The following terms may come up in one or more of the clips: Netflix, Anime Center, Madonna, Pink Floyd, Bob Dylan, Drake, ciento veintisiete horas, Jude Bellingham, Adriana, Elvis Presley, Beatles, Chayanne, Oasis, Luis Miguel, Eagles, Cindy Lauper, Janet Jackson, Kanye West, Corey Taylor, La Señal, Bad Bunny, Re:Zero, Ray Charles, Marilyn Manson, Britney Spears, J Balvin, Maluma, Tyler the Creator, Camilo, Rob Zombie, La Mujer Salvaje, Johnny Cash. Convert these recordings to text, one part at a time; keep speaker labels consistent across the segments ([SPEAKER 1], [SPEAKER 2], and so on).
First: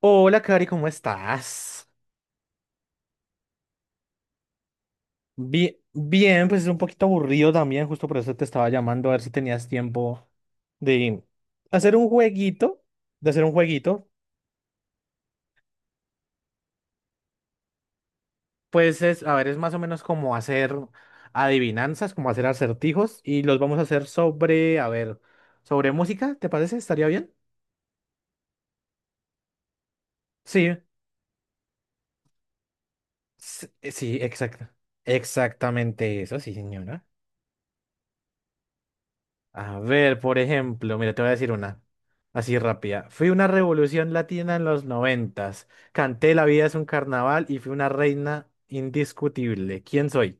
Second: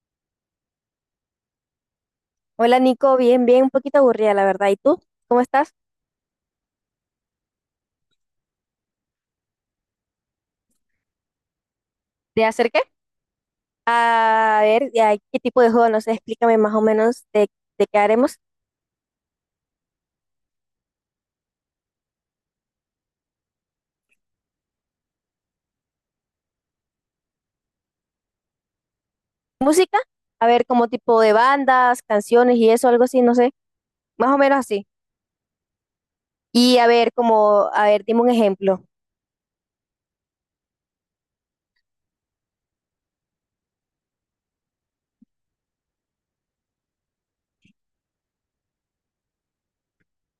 [SPEAKER 1] Hola, Cari, ¿cómo estás?
[SPEAKER 2] Hola Nico, bien, bien, un poquito aburrida la verdad. ¿Y tú? ¿Cómo estás?
[SPEAKER 1] Bien, bien, pues es un poquito aburrido también, justo por eso te estaba llamando a ver si tenías tiempo de hacer un
[SPEAKER 2] ¿De hacer qué?
[SPEAKER 1] jueguito, de hacer un jueguito.
[SPEAKER 2] A ver, ya, ¿qué tipo de juego? No sé, explícame más o menos de qué haremos.
[SPEAKER 1] Pues es, a ver, es más o menos como hacer adivinanzas, como hacer acertijos y los vamos a hacer sobre, a ver, sobre música, ¿te parece? ¿Estaría bien?
[SPEAKER 2] ¿Música? A ver,
[SPEAKER 1] Sí,
[SPEAKER 2] como tipo de bandas, canciones y eso, algo así, no sé.
[SPEAKER 1] sí,
[SPEAKER 2] Más o menos
[SPEAKER 1] exacto.
[SPEAKER 2] así.
[SPEAKER 1] Exactamente eso, sí,
[SPEAKER 2] Y a
[SPEAKER 1] señora.
[SPEAKER 2] ver, como, a ver, dime un ejemplo.
[SPEAKER 1] A ver, por ejemplo, mira, te voy a decir una. Así rápida. Fui una revolución latina en los noventas. Canté La vida es un carnaval y fui una reina indiscutible. ¿Quién soy?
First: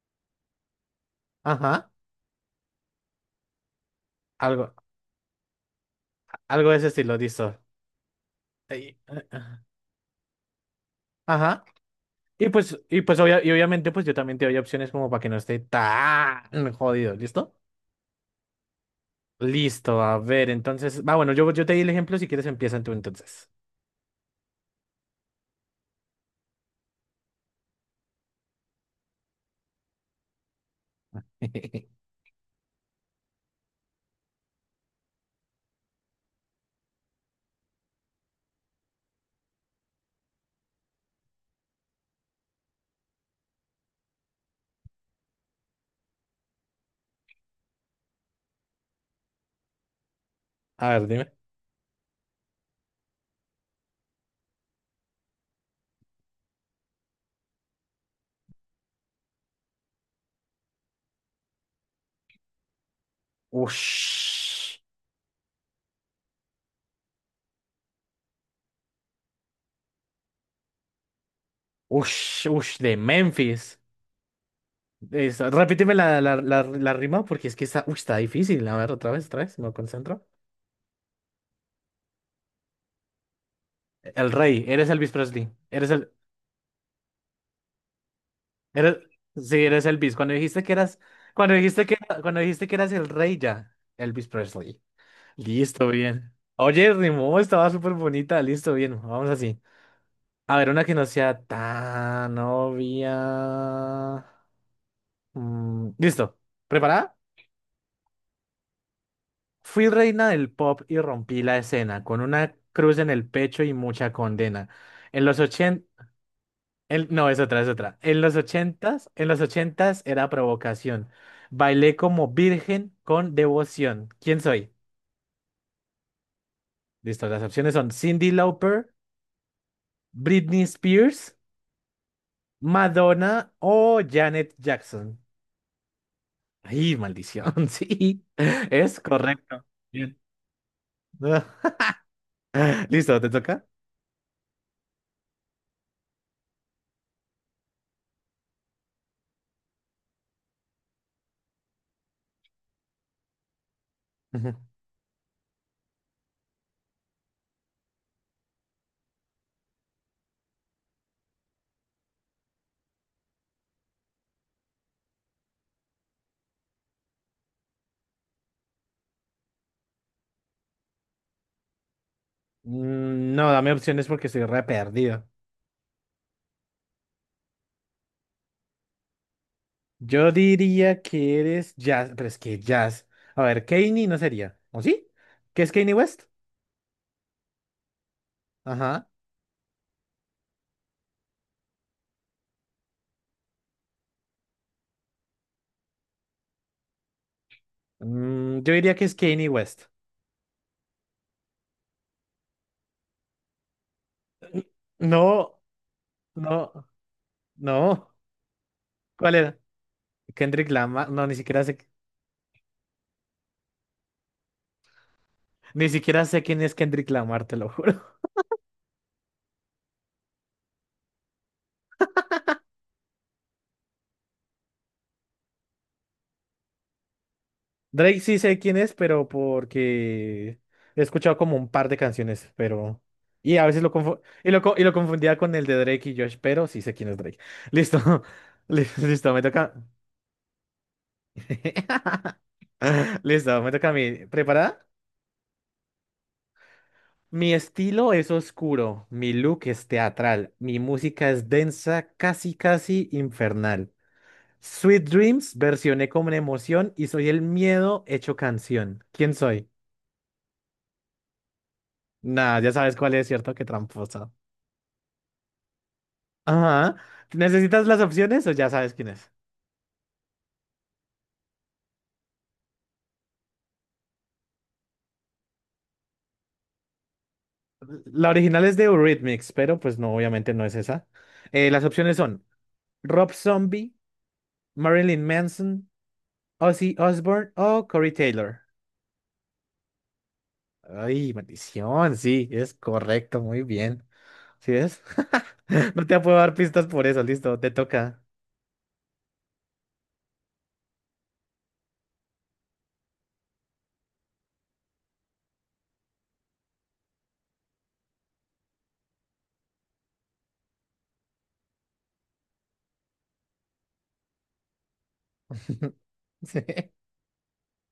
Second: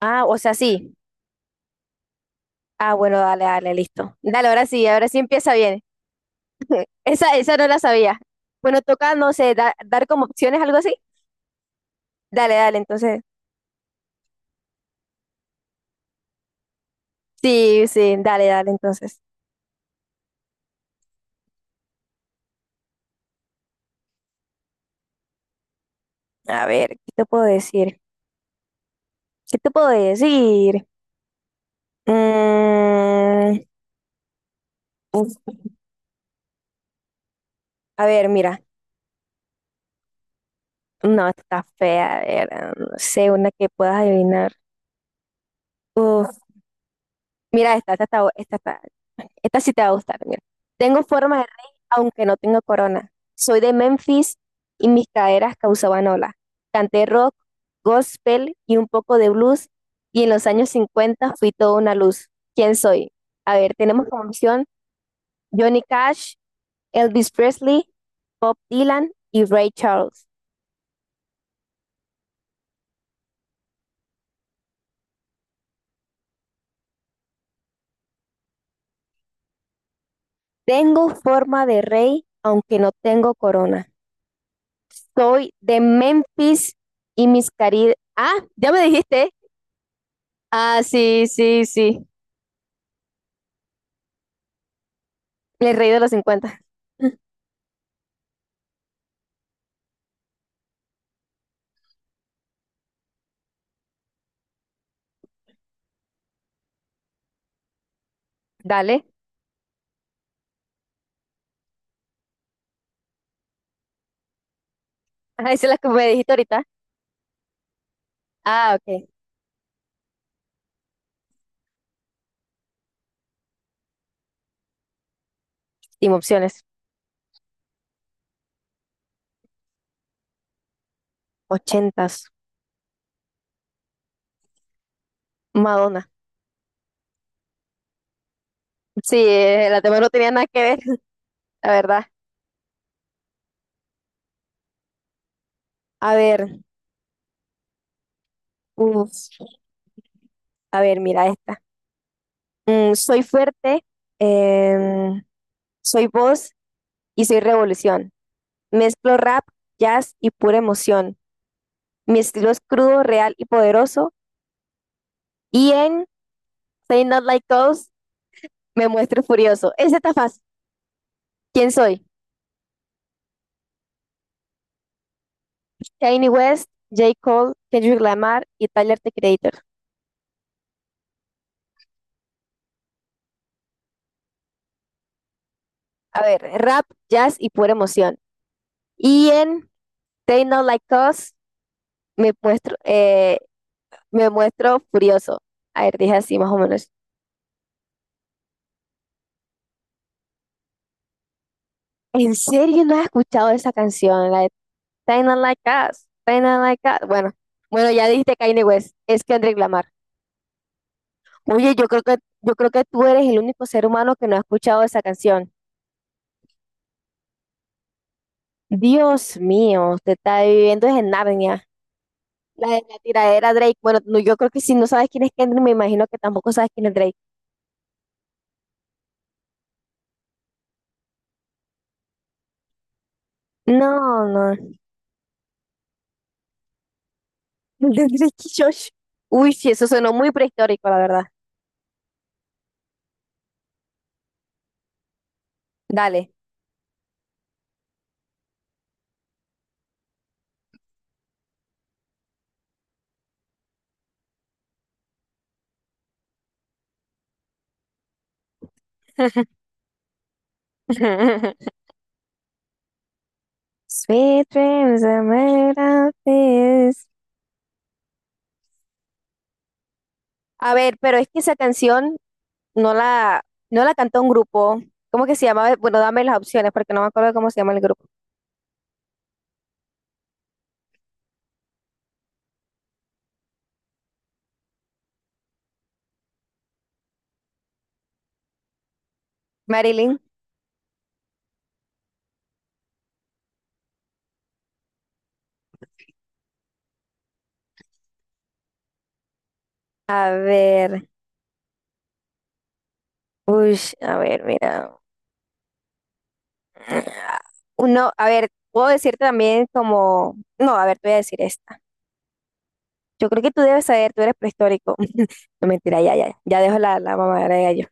[SPEAKER 2] Ah, o sea, sí.
[SPEAKER 1] Ajá.
[SPEAKER 2] Ah, bueno, dale, dale, listo. Dale,
[SPEAKER 1] Algo,
[SPEAKER 2] ahora sí empieza bien.
[SPEAKER 1] algo de ese estilo,
[SPEAKER 2] Esa
[SPEAKER 1] listo.
[SPEAKER 2] no la sabía. Bueno,
[SPEAKER 1] Ey,
[SPEAKER 2] toca,
[SPEAKER 1] eh,
[SPEAKER 2] no sé,
[SPEAKER 1] eh.
[SPEAKER 2] dar como opciones, algo así.
[SPEAKER 1] Ajá. Y
[SPEAKER 2] Dale, dale,
[SPEAKER 1] pues, y pues
[SPEAKER 2] entonces.
[SPEAKER 1] obvia- y obviamente, pues yo también te doy opciones como para que no esté tan jodido, ¿listo?
[SPEAKER 2] Sí, sí, dale, dale, entonces.
[SPEAKER 1] Listo, a ver, entonces. Va, bueno, yo te di el ejemplo, si quieres empieza tú entonces.
[SPEAKER 2] A ver, ¿qué te puedo decir? ¿Qué te puedo decir? Mm, uf, a ver, mira. No, está fea. A ver, ah, no sé, una que puedas adivinar. Uf, Mira, esta, está bu- esta, está- esta sí te va a gustar. Mira.
[SPEAKER 1] A
[SPEAKER 2] Tengo
[SPEAKER 1] ver, dime.
[SPEAKER 2] forma de rey, aunque no tengo corona. Soy de Memphis y mis caderas causaban ola. Canté rock, gospel y un poco de blues. Y en los años 50 fui toda una luz. ¿Quién soy? A ver, tenemos como opción
[SPEAKER 1] Ush.
[SPEAKER 2] Johnny Cash, Elvis Presley, Bob Dylan y Ray Charles.
[SPEAKER 1] Ush, ush, de Memphis. Eso, repíteme la rima porque es que está, uy, está difícil. A ver, otra vez, me concentro.
[SPEAKER 2] Tengo forma de rey, aunque no tengo corona.
[SPEAKER 1] El rey, eres Elvis
[SPEAKER 2] Soy
[SPEAKER 1] Presley.
[SPEAKER 2] de Memphis Ah, ya me
[SPEAKER 1] Eres,
[SPEAKER 2] dijiste.
[SPEAKER 1] sí, eres Elvis.
[SPEAKER 2] Ah, sí,
[SPEAKER 1] Cuando
[SPEAKER 2] sí,
[SPEAKER 1] dijiste que,
[SPEAKER 2] sí.
[SPEAKER 1] cuando dijiste que eras el rey ya, Elvis Presley.
[SPEAKER 2] El
[SPEAKER 1] Listo,
[SPEAKER 2] rey de los
[SPEAKER 1] bien.
[SPEAKER 2] 50.
[SPEAKER 1] Oye, rimó, estaba súper bonita. Listo, bien, vamos así. A ver, una que no sea tan obvia. Listo, ¿preparada?
[SPEAKER 2] Dale.
[SPEAKER 1] Fui reina del pop y rompí la escena, con una cruz en el pecho y mucha condena. En los
[SPEAKER 2] Ah, esa es la que
[SPEAKER 1] ochenta...
[SPEAKER 2] me dijiste ahorita.
[SPEAKER 1] No, es otra, es otra.
[SPEAKER 2] Ah, ok.
[SPEAKER 1] En los ochentas era provocación. Bailé como virgen con devoción. ¿Quién soy?
[SPEAKER 2] Sin opciones.
[SPEAKER 1] Listo, las opciones son Cindy Lauper, Britney Spears,
[SPEAKER 2] 80s.
[SPEAKER 1] Madonna o Janet Jackson.
[SPEAKER 2] Madonna.
[SPEAKER 1] Ay, maldición, sí, es
[SPEAKER 2] Sí,
[SPEAKER 1] correcto.
[SPEAKER 2] la tema no
[SPEAKER 1] Bien.
[SPEAKER 2] tenía nada que ver, la verdad.
[SPEAKER 1] Listo, ¿te toca?
[SPEAKER 2] A ver, uf, a ver, mira esta. Soy fuerte,
[SPEAKER 1] Ujú.
[SPEAKER 2] em, soy voz y soy revolución. Mezclo rap, jazz y pura emoción. Mi estilo es crudo, real y poderoso. Y en Say Not Like Us me muestro furioso. Ese está fácil. ¿Quién soy?
[SPEAKER 1] No, dame opciones porque estoy re perdido.
[SPEAKER 2] Kanye West, J. Cole, Kendrick Lamar y Tyler the Creator.
[SPEAKER 1] Yo diría que eres jazz, pero es que jazz. A ver, Kanye no sería. ¿O sí? ¿Qué es Kanye West?
[SPEAKER 2] A ver, rap, jazz y pura emoción.
[SPEAKER 1] Ajá.
[SPEAKER 2] Y en Say Not Like Us me muestro, eh, me muestro furioso. A ver, dije así más o menos.
[SPEAKER 1] Yo diría que es Kanye West.
[SPEAKER 2] ¿En serio no has escuchado esa canción, la de Kinda
[SPEAKER 1] No,
[SPEAKER 2] Like Us, Kinda Like
[SPEAKER 1] no,
[SPEAKER 2] Us? Bueno, bueno,
[SPEAKER 1] no.
[SPEAKER 2] ya dijiste Kanye West, es
[SPEAKER 1] ¿Cuál era?
[SPEAKER 2] Kendrick Lamar.
[SPEAKER 1] Kendrick Lamar. No, ni siquiera
[SPEAKER 2] Oye,
[SPEAKER 1] sé.
[SPEAKER 2] yo creo que tú eres el único ser humano que no ha escuchado esa canción.
[SPEAKER 1] Ni siquiera sé quién es Kendrick Lamar, te lo juro.
[SPEAKER 2] Dios mío, te está viviendo es en Narnia. La de la tiradera Drake. Bueno, no, yo creo que si no sabes quién es Kendrick, me imagino que tampoco sabes quién es Drake.
[SPEAKER 1] Drake sí sé quién es, pero porque he escuchado como un par de canciones, pero... Y a veces
[SPEAKER 2] No, no.
[SPEAKER 1] lo confundía con el de Drake y Josh, pero sí sé quién es Drake.
[SPEAKER 2] El
[SPEAKER 1] Listo.
[SPEAKER 2] de Drake y Josh.
[SPEAKER 1] Listo, me
[SPEAKER 2] Uy, sí,
[SPEAKER 1] toca...
[SPEAKER 2] eso sonó muy prehistórico, la verdad.
[SPEAKER 1] Listo, me toca a mí. ¿Preparada?
[SPEAKER 2] Dale.
[SPEAKER 1] Mi estilo es oscuro, mi look es teatral, mi música es densa, casi casi infernal. Sweet Dreams versioné con emoción y soy el miedo hecho canción. ¿Quién soy? Nah, ya sabes cuál es, ¿cierto? Qué tramposa.
[SPEAKER 2] Sweet dreams are made of
[SPEAKER 1] Ajá.
[SPEAKER 2] this.
[SPEAKER 1] ¿Necesitas las opciones o ya sabes quién es?
[SPEAKER 2] A ver, pero es que esa canción no la, no la cantó un grupo. ¿Cómo que se llamaba? Bueno, dame las opciones porque no me acuerdo cómo se llama el grupo.
[SPEAKER 1] La original es de Eurythmics, pero pues no, obviamente no es esa. Las opciones son Rob Zombie, Marilyn Manson, Ozzy Osbourne o Corey Taylor.
[SPEAKER 2] Marilyn.
[SPEAKER 1] Ay, maldición, sí, es correcto, muy bien. ¿Sí ves? No te puedo dar pistas por eso, listo, te toca.
[SPEAKER 2] A ver. Uy, a ver, mira. Uno, a ver, puedo decirte también como. No, a ver, te voy a decir esta. Yo creo que tú debes saber, tú eres prehistórico. No mentira, ya, ya, ya
[SPEAKER 1] Sí.
[SPEAKER 2] dejo la mamadera de gallo.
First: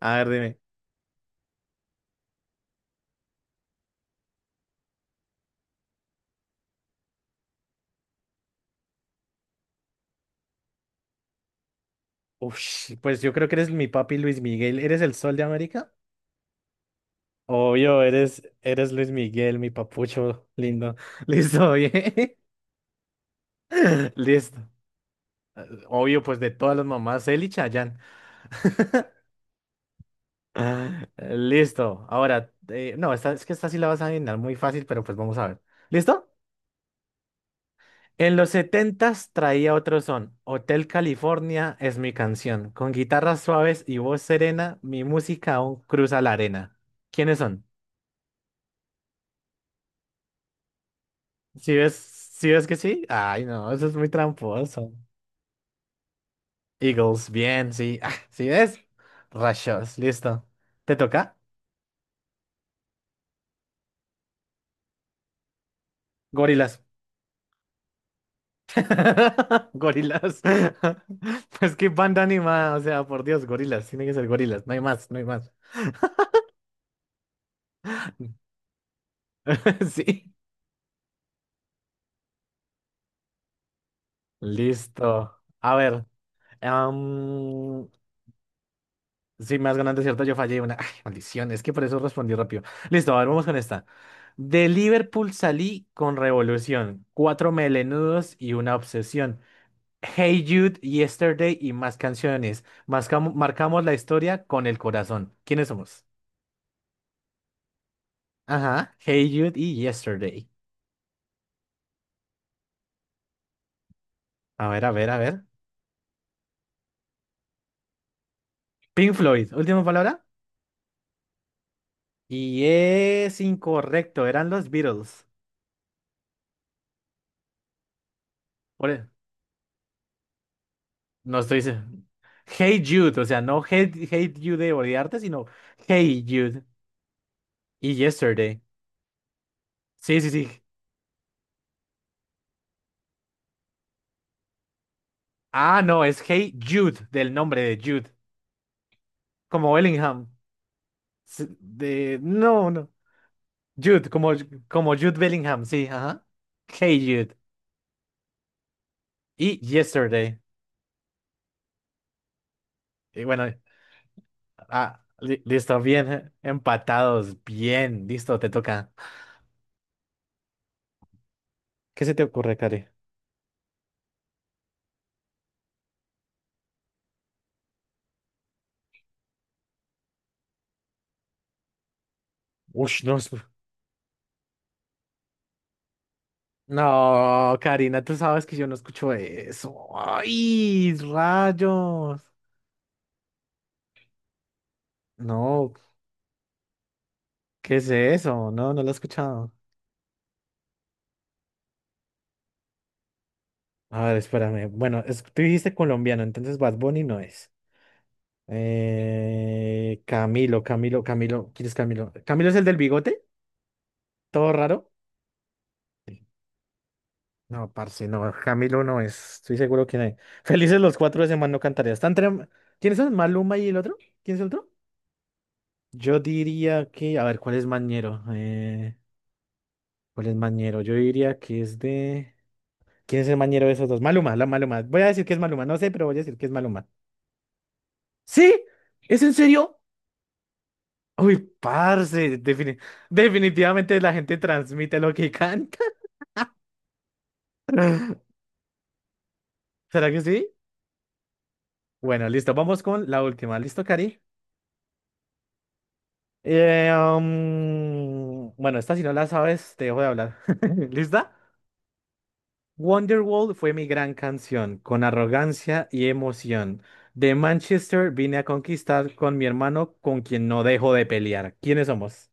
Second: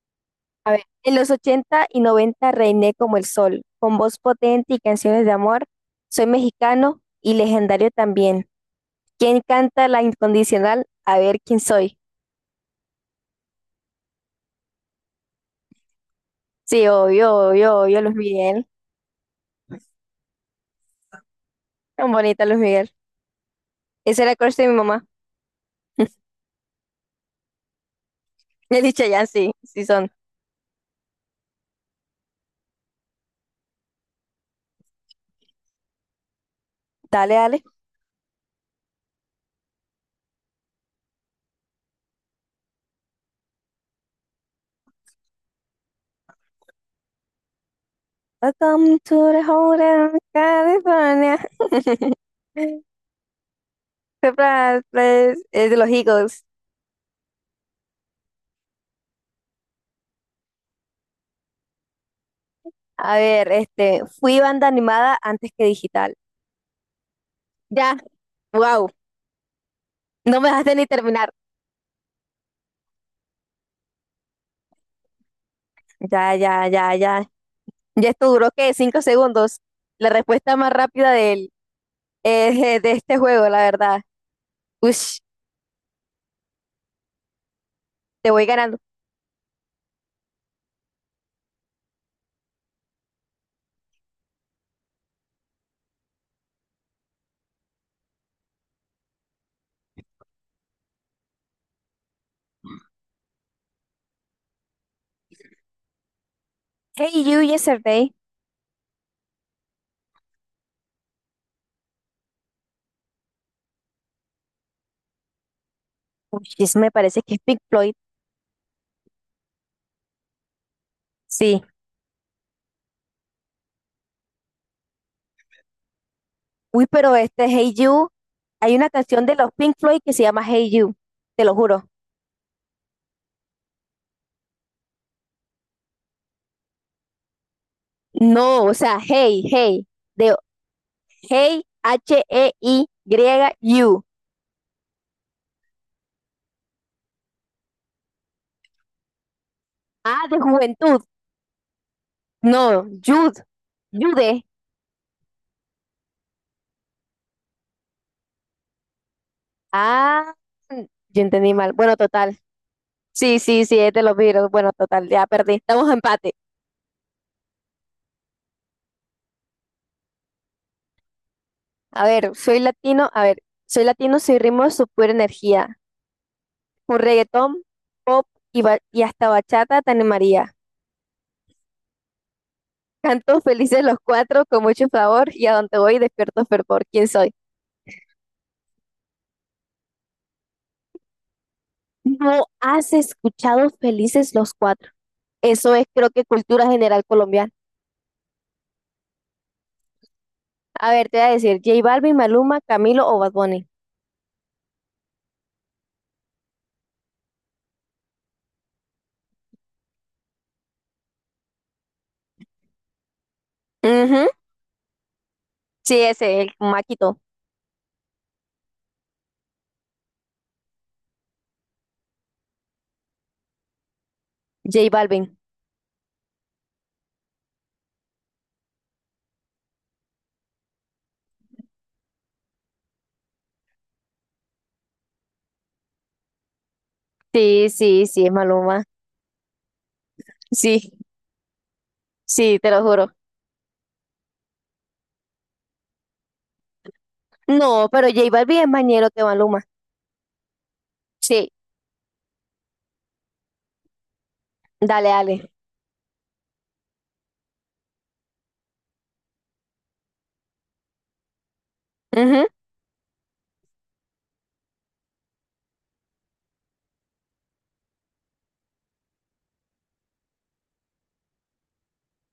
[SPEAKER 1] A ver, dime.
[SPEAKER 2] A ver, en los 80 y 90 reiné como el sol, con voz potente y canciones de amor. Soy mexicano y legendario también. ¿Quién canta La Incondicional? A ver quién soy.
[SPEAKER 1] Ush, pues yo creo que eres mi papi Luis Miguel. ¿Eres el sol de América?
[SPEAKER 2] Sí, obvio, obvio, obvio,
[SPEAKER 1] Obvio,
[SPEAKER 2] Luis Miguel.
[SPEAKER 1] eres Luis Miguel, mi papucho lindo. Listo,
[SPEAKER 2] Tan
[SPEAKER 1] bien.
[SPEAKER 2] bonita Luis Miguel. Ese era el crush
[SPEAKER 1] Listo.
[SPEAKER 2] de mi mamá.
[SPEAKER 1] Obvio, pues de todas las mamás, él y Chayanne.
[SPEAKER 2] He dicho ya, sí, sí son.
[SPEAKER 1] Ah, Listo. Ahora, no, esta, es que esta sí la vas a adivinar muy fácil, pero pues vamos a ver. ¿Listo?
[SPEAKER 2] Dale, dale.
[SPEAKER 1] En los setentas traía otro son. Hotel California es mi canción. Con guitarras suaves y voz serena, mi música aún cruza la arena. ¿Quiénes son?
[SPEAKER 2] Welcome to the hotel, California.
[SPEAKER 1] Si ves que sí? Ay, no, eso es muy
[SPEAKER 2] Surprise,
[SPEAKER 1] tramposo.
[SPEAKER 2] please. Es de los Eagles.
[SPEAKER 1] Eagles, bien, sí. Ah, ¿sí ves? Rayos, listo. ¿Te toca?
[SPEAKER 2] A ver, este, fui banda animada antes que digital.
[SPEAKER 1] Gorilas.
[SPEAKER 2] Ya, wow, no
[SPEAKER 1] Gorilas.
[SPEAKER 2] me dejaste ni terminar.
[SPEAKER 1] Pues qué banda anima, o sea, por Dios, gorilas. Tiene que ser gorilas, no hay más, no hay más.
[SPEAKER 2] Ya, ya, ya, ya. Ya esto duró, ¿qué? 5 segundos. La
[SPEAKER 1] Sí.
[SPEAKER 2] respuesta más rápida de este juego, la verdad. Ush,
[SPEAKER 1] Listo. A ver. am,
[SPEAKER 2] Te voy ganando.
[SPEAKER 1] sí, me has ganado, es ¿cierto? Yo fallé una. Ay, maldición, es que por eso respondí rápido. Listo, a ver, vamos con esta. De Liverpool salí con revolución, cuatro melenudos y una obsesión. Hey Jude, Yesterday y más canciones. Marcamos la historia con el corazón. ¿Quiénes somos?
[SPEAKER 2] Hey You Yesterday.
[SPEAKER 1] Ajá, Hey Jude y Yesterday. A ver, a ver, a ver.
[SPEAKER 2] Uy, ese me parece que es Pink Floyd.
[SPEAKER 1] Pink Floyd, última palabra.
[SPEAKER 2] Sí.
[SPEAKER 1] Y es incorrecto, eran los Beatles.
[SPEAKER 2] Uy, pero este Hey You, hay una
[SPEAKER 1] Ore-
[SPEAKER 2] canción de los Pink Floyd que se llama Hey You,
[SPEAKER 1] no
[SPEAKER 2] te lo
[SPEAKER 1] estoy se-
[SPEAKER 2] juro.
[SPEAKER 1] Hey Jude, o sea, no Hate, hate You de odiarte, sino Hey Jude y Yesterday.
[SPEAKER 2] No, o sea, Hey, Hey,
[SPEAKER 1] Sí, sí,
[SPEAKER 2] de
[SPEAKER 1] sí.
[SPEAKER 2] Hey, Hey, You.
[SPEAKER 1] Ah, no, es Hey Jude, del nombre de Jude, como Bellingham.
[SPEAKER 2] Ah, de juventud.
[SPEAKER 1] No,
[SPEAKER 2] No,
[SPEAKER 1] no.
[SPEAKER 2] Jude,
[SPEAKER 1] Jude, como,
[SPEAKER 2] Jude.
[SPEAKER 1] como Jude Bellingham, sí, ajá. Hey Jude. Y
[SPEAKER 2] Ah,
[SPEAKER 1] Yesterday.
[SPEAKER 2] yo entendí mal. Bueno, total.
[SPEAKER 1] Y
[SPEAKER 2] Sí,
[SPEAKER 1] bueno,
[SPEAKER 2] sí, sí, es de los Beatles. Bueno, total, ya perdí.
[SPEAKER 1] listo,
[SPEAKER 2] Estamos en
[SPEAKER 1] bien,
[SPEAKER 2] empate.
[SPEAKER 1] empatados, bien, listo, te toca. ¿Qué
[SPEAKER 2] A
[SPEAKER 1] se te
[SPEAKER 2] ver,
[SPEAKER 1] ocurre, Cari?
[SPEAKER 2] soy latino, soy ritmo de su pura energía. Un reggaetón, pop y hasta bachata te maría.
[SPEAKER 1] Ush, no. es-
[SPEAKER 2] Canto felices los cuatro con mucho favor y a donde voy despierto fervor. ¿Quién soy?
[SPEAKER 1] No, Karina, tú sabes que yo no escucho eso. ¡Ay, rayos!
[SPEAKER 2] No has escuchado Felices los Cuatro.
[SPEAKER 1] No,
[SPEAKER 2] Eso es creo que cultura general colombiana.
[SPEAKER 1] ¿qué es eso? No, no lo he escuchado.
[SPEAKER 2] A ver, te voy a decir J Balvin, Maluma, Camilo o Bad Bunny.
[SPEAKER 1] A ver, espérame. Bueno, tú dijiste colombiano, entonces Bad Bunny no es. Camilo, Camilo, Camilo. ¿Quién es Camilo? ¿Camilo es el del bigote?
[SPEAKER 2] Ujú,
[SPEAKER 1] ¿Todo raro?
[SPEAKER 2] sí,
[SPEAKER 1] Sí.
[SPEAKER 2] ese, el maquito.
[SPEAKER 1] No, parce, no. Camilo no es. Estoy seguro que no. Felices los cuatro de semana no cantaría. Están entre... ¿Quiénes son? ¿Maluma y el otro? ¿Quién es el otro?
[SPEAKER 2] J Balvin.
[SPEAKER 1] Yo diría que. A ver, ¿cuál es Mañero? ¿Cuál es Mañero? Yo diría que es de. ¿Quién es el Mañero de esos dos? Maluma, la Maluma. Voy a decir que es Maluma. No sé, pero voy a decir que es Maluma.
[SPEAKER 2] Sí, sí, sí, es
[SPEAKER 1] ¿Sí?
[SPEAKER 2] Maluma.
[SPEAKER 1] ¿Es en serio?
[SPEAKER 2] Sí,
[SPEAKER 1] Uy, parce,
[SPEAKER 2] sí, te lo juro.
[SPEAKER 1] definitivamente la gente transmite lo que canta.
[SPEAKER 2] No, pero J Balvin es más ñero que Maluma.
[SPEAKER 1] ¿Será que sí?
[SPEAKER 2] Sí,
[SPEAKER 1] Bueno, listo. Vamos con la última. ¿Listo, Cari?
[SPEAKER 2] dale, dale.
[SPEAKER 1] Bueno, esta si no la sabes, te dejo de hablar. ¿Lista?
[SPEAKER 2] Ujú.
[SPEAKER 1] Wonderwall fue mi gran canción, con arrogancia y emoción. De Manchester vine a conquistar con mi hermano, con quien no dejo de pelear. ¿Quiénes somos?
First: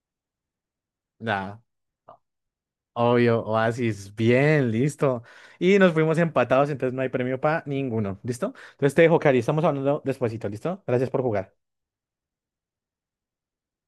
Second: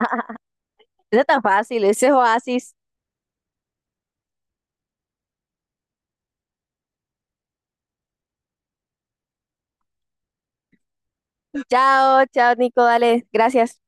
[SPEAKER 2] No es tan
[SPEAKER 1] Nah,
[SPEAKER 2] fácil, ese es Oasis.
[SPEAKER 1] obvio, Oasis. Bien, listo. Y nos fuimos empatados, entonces no hay premio para ninguno. ¿Listo? Entonces te dejo, Cari. Estamos hablando despuesito, ¿listo? Gracias por jugar.
[SPEAKER 2] Chao, chao, Nico, dale, gracias.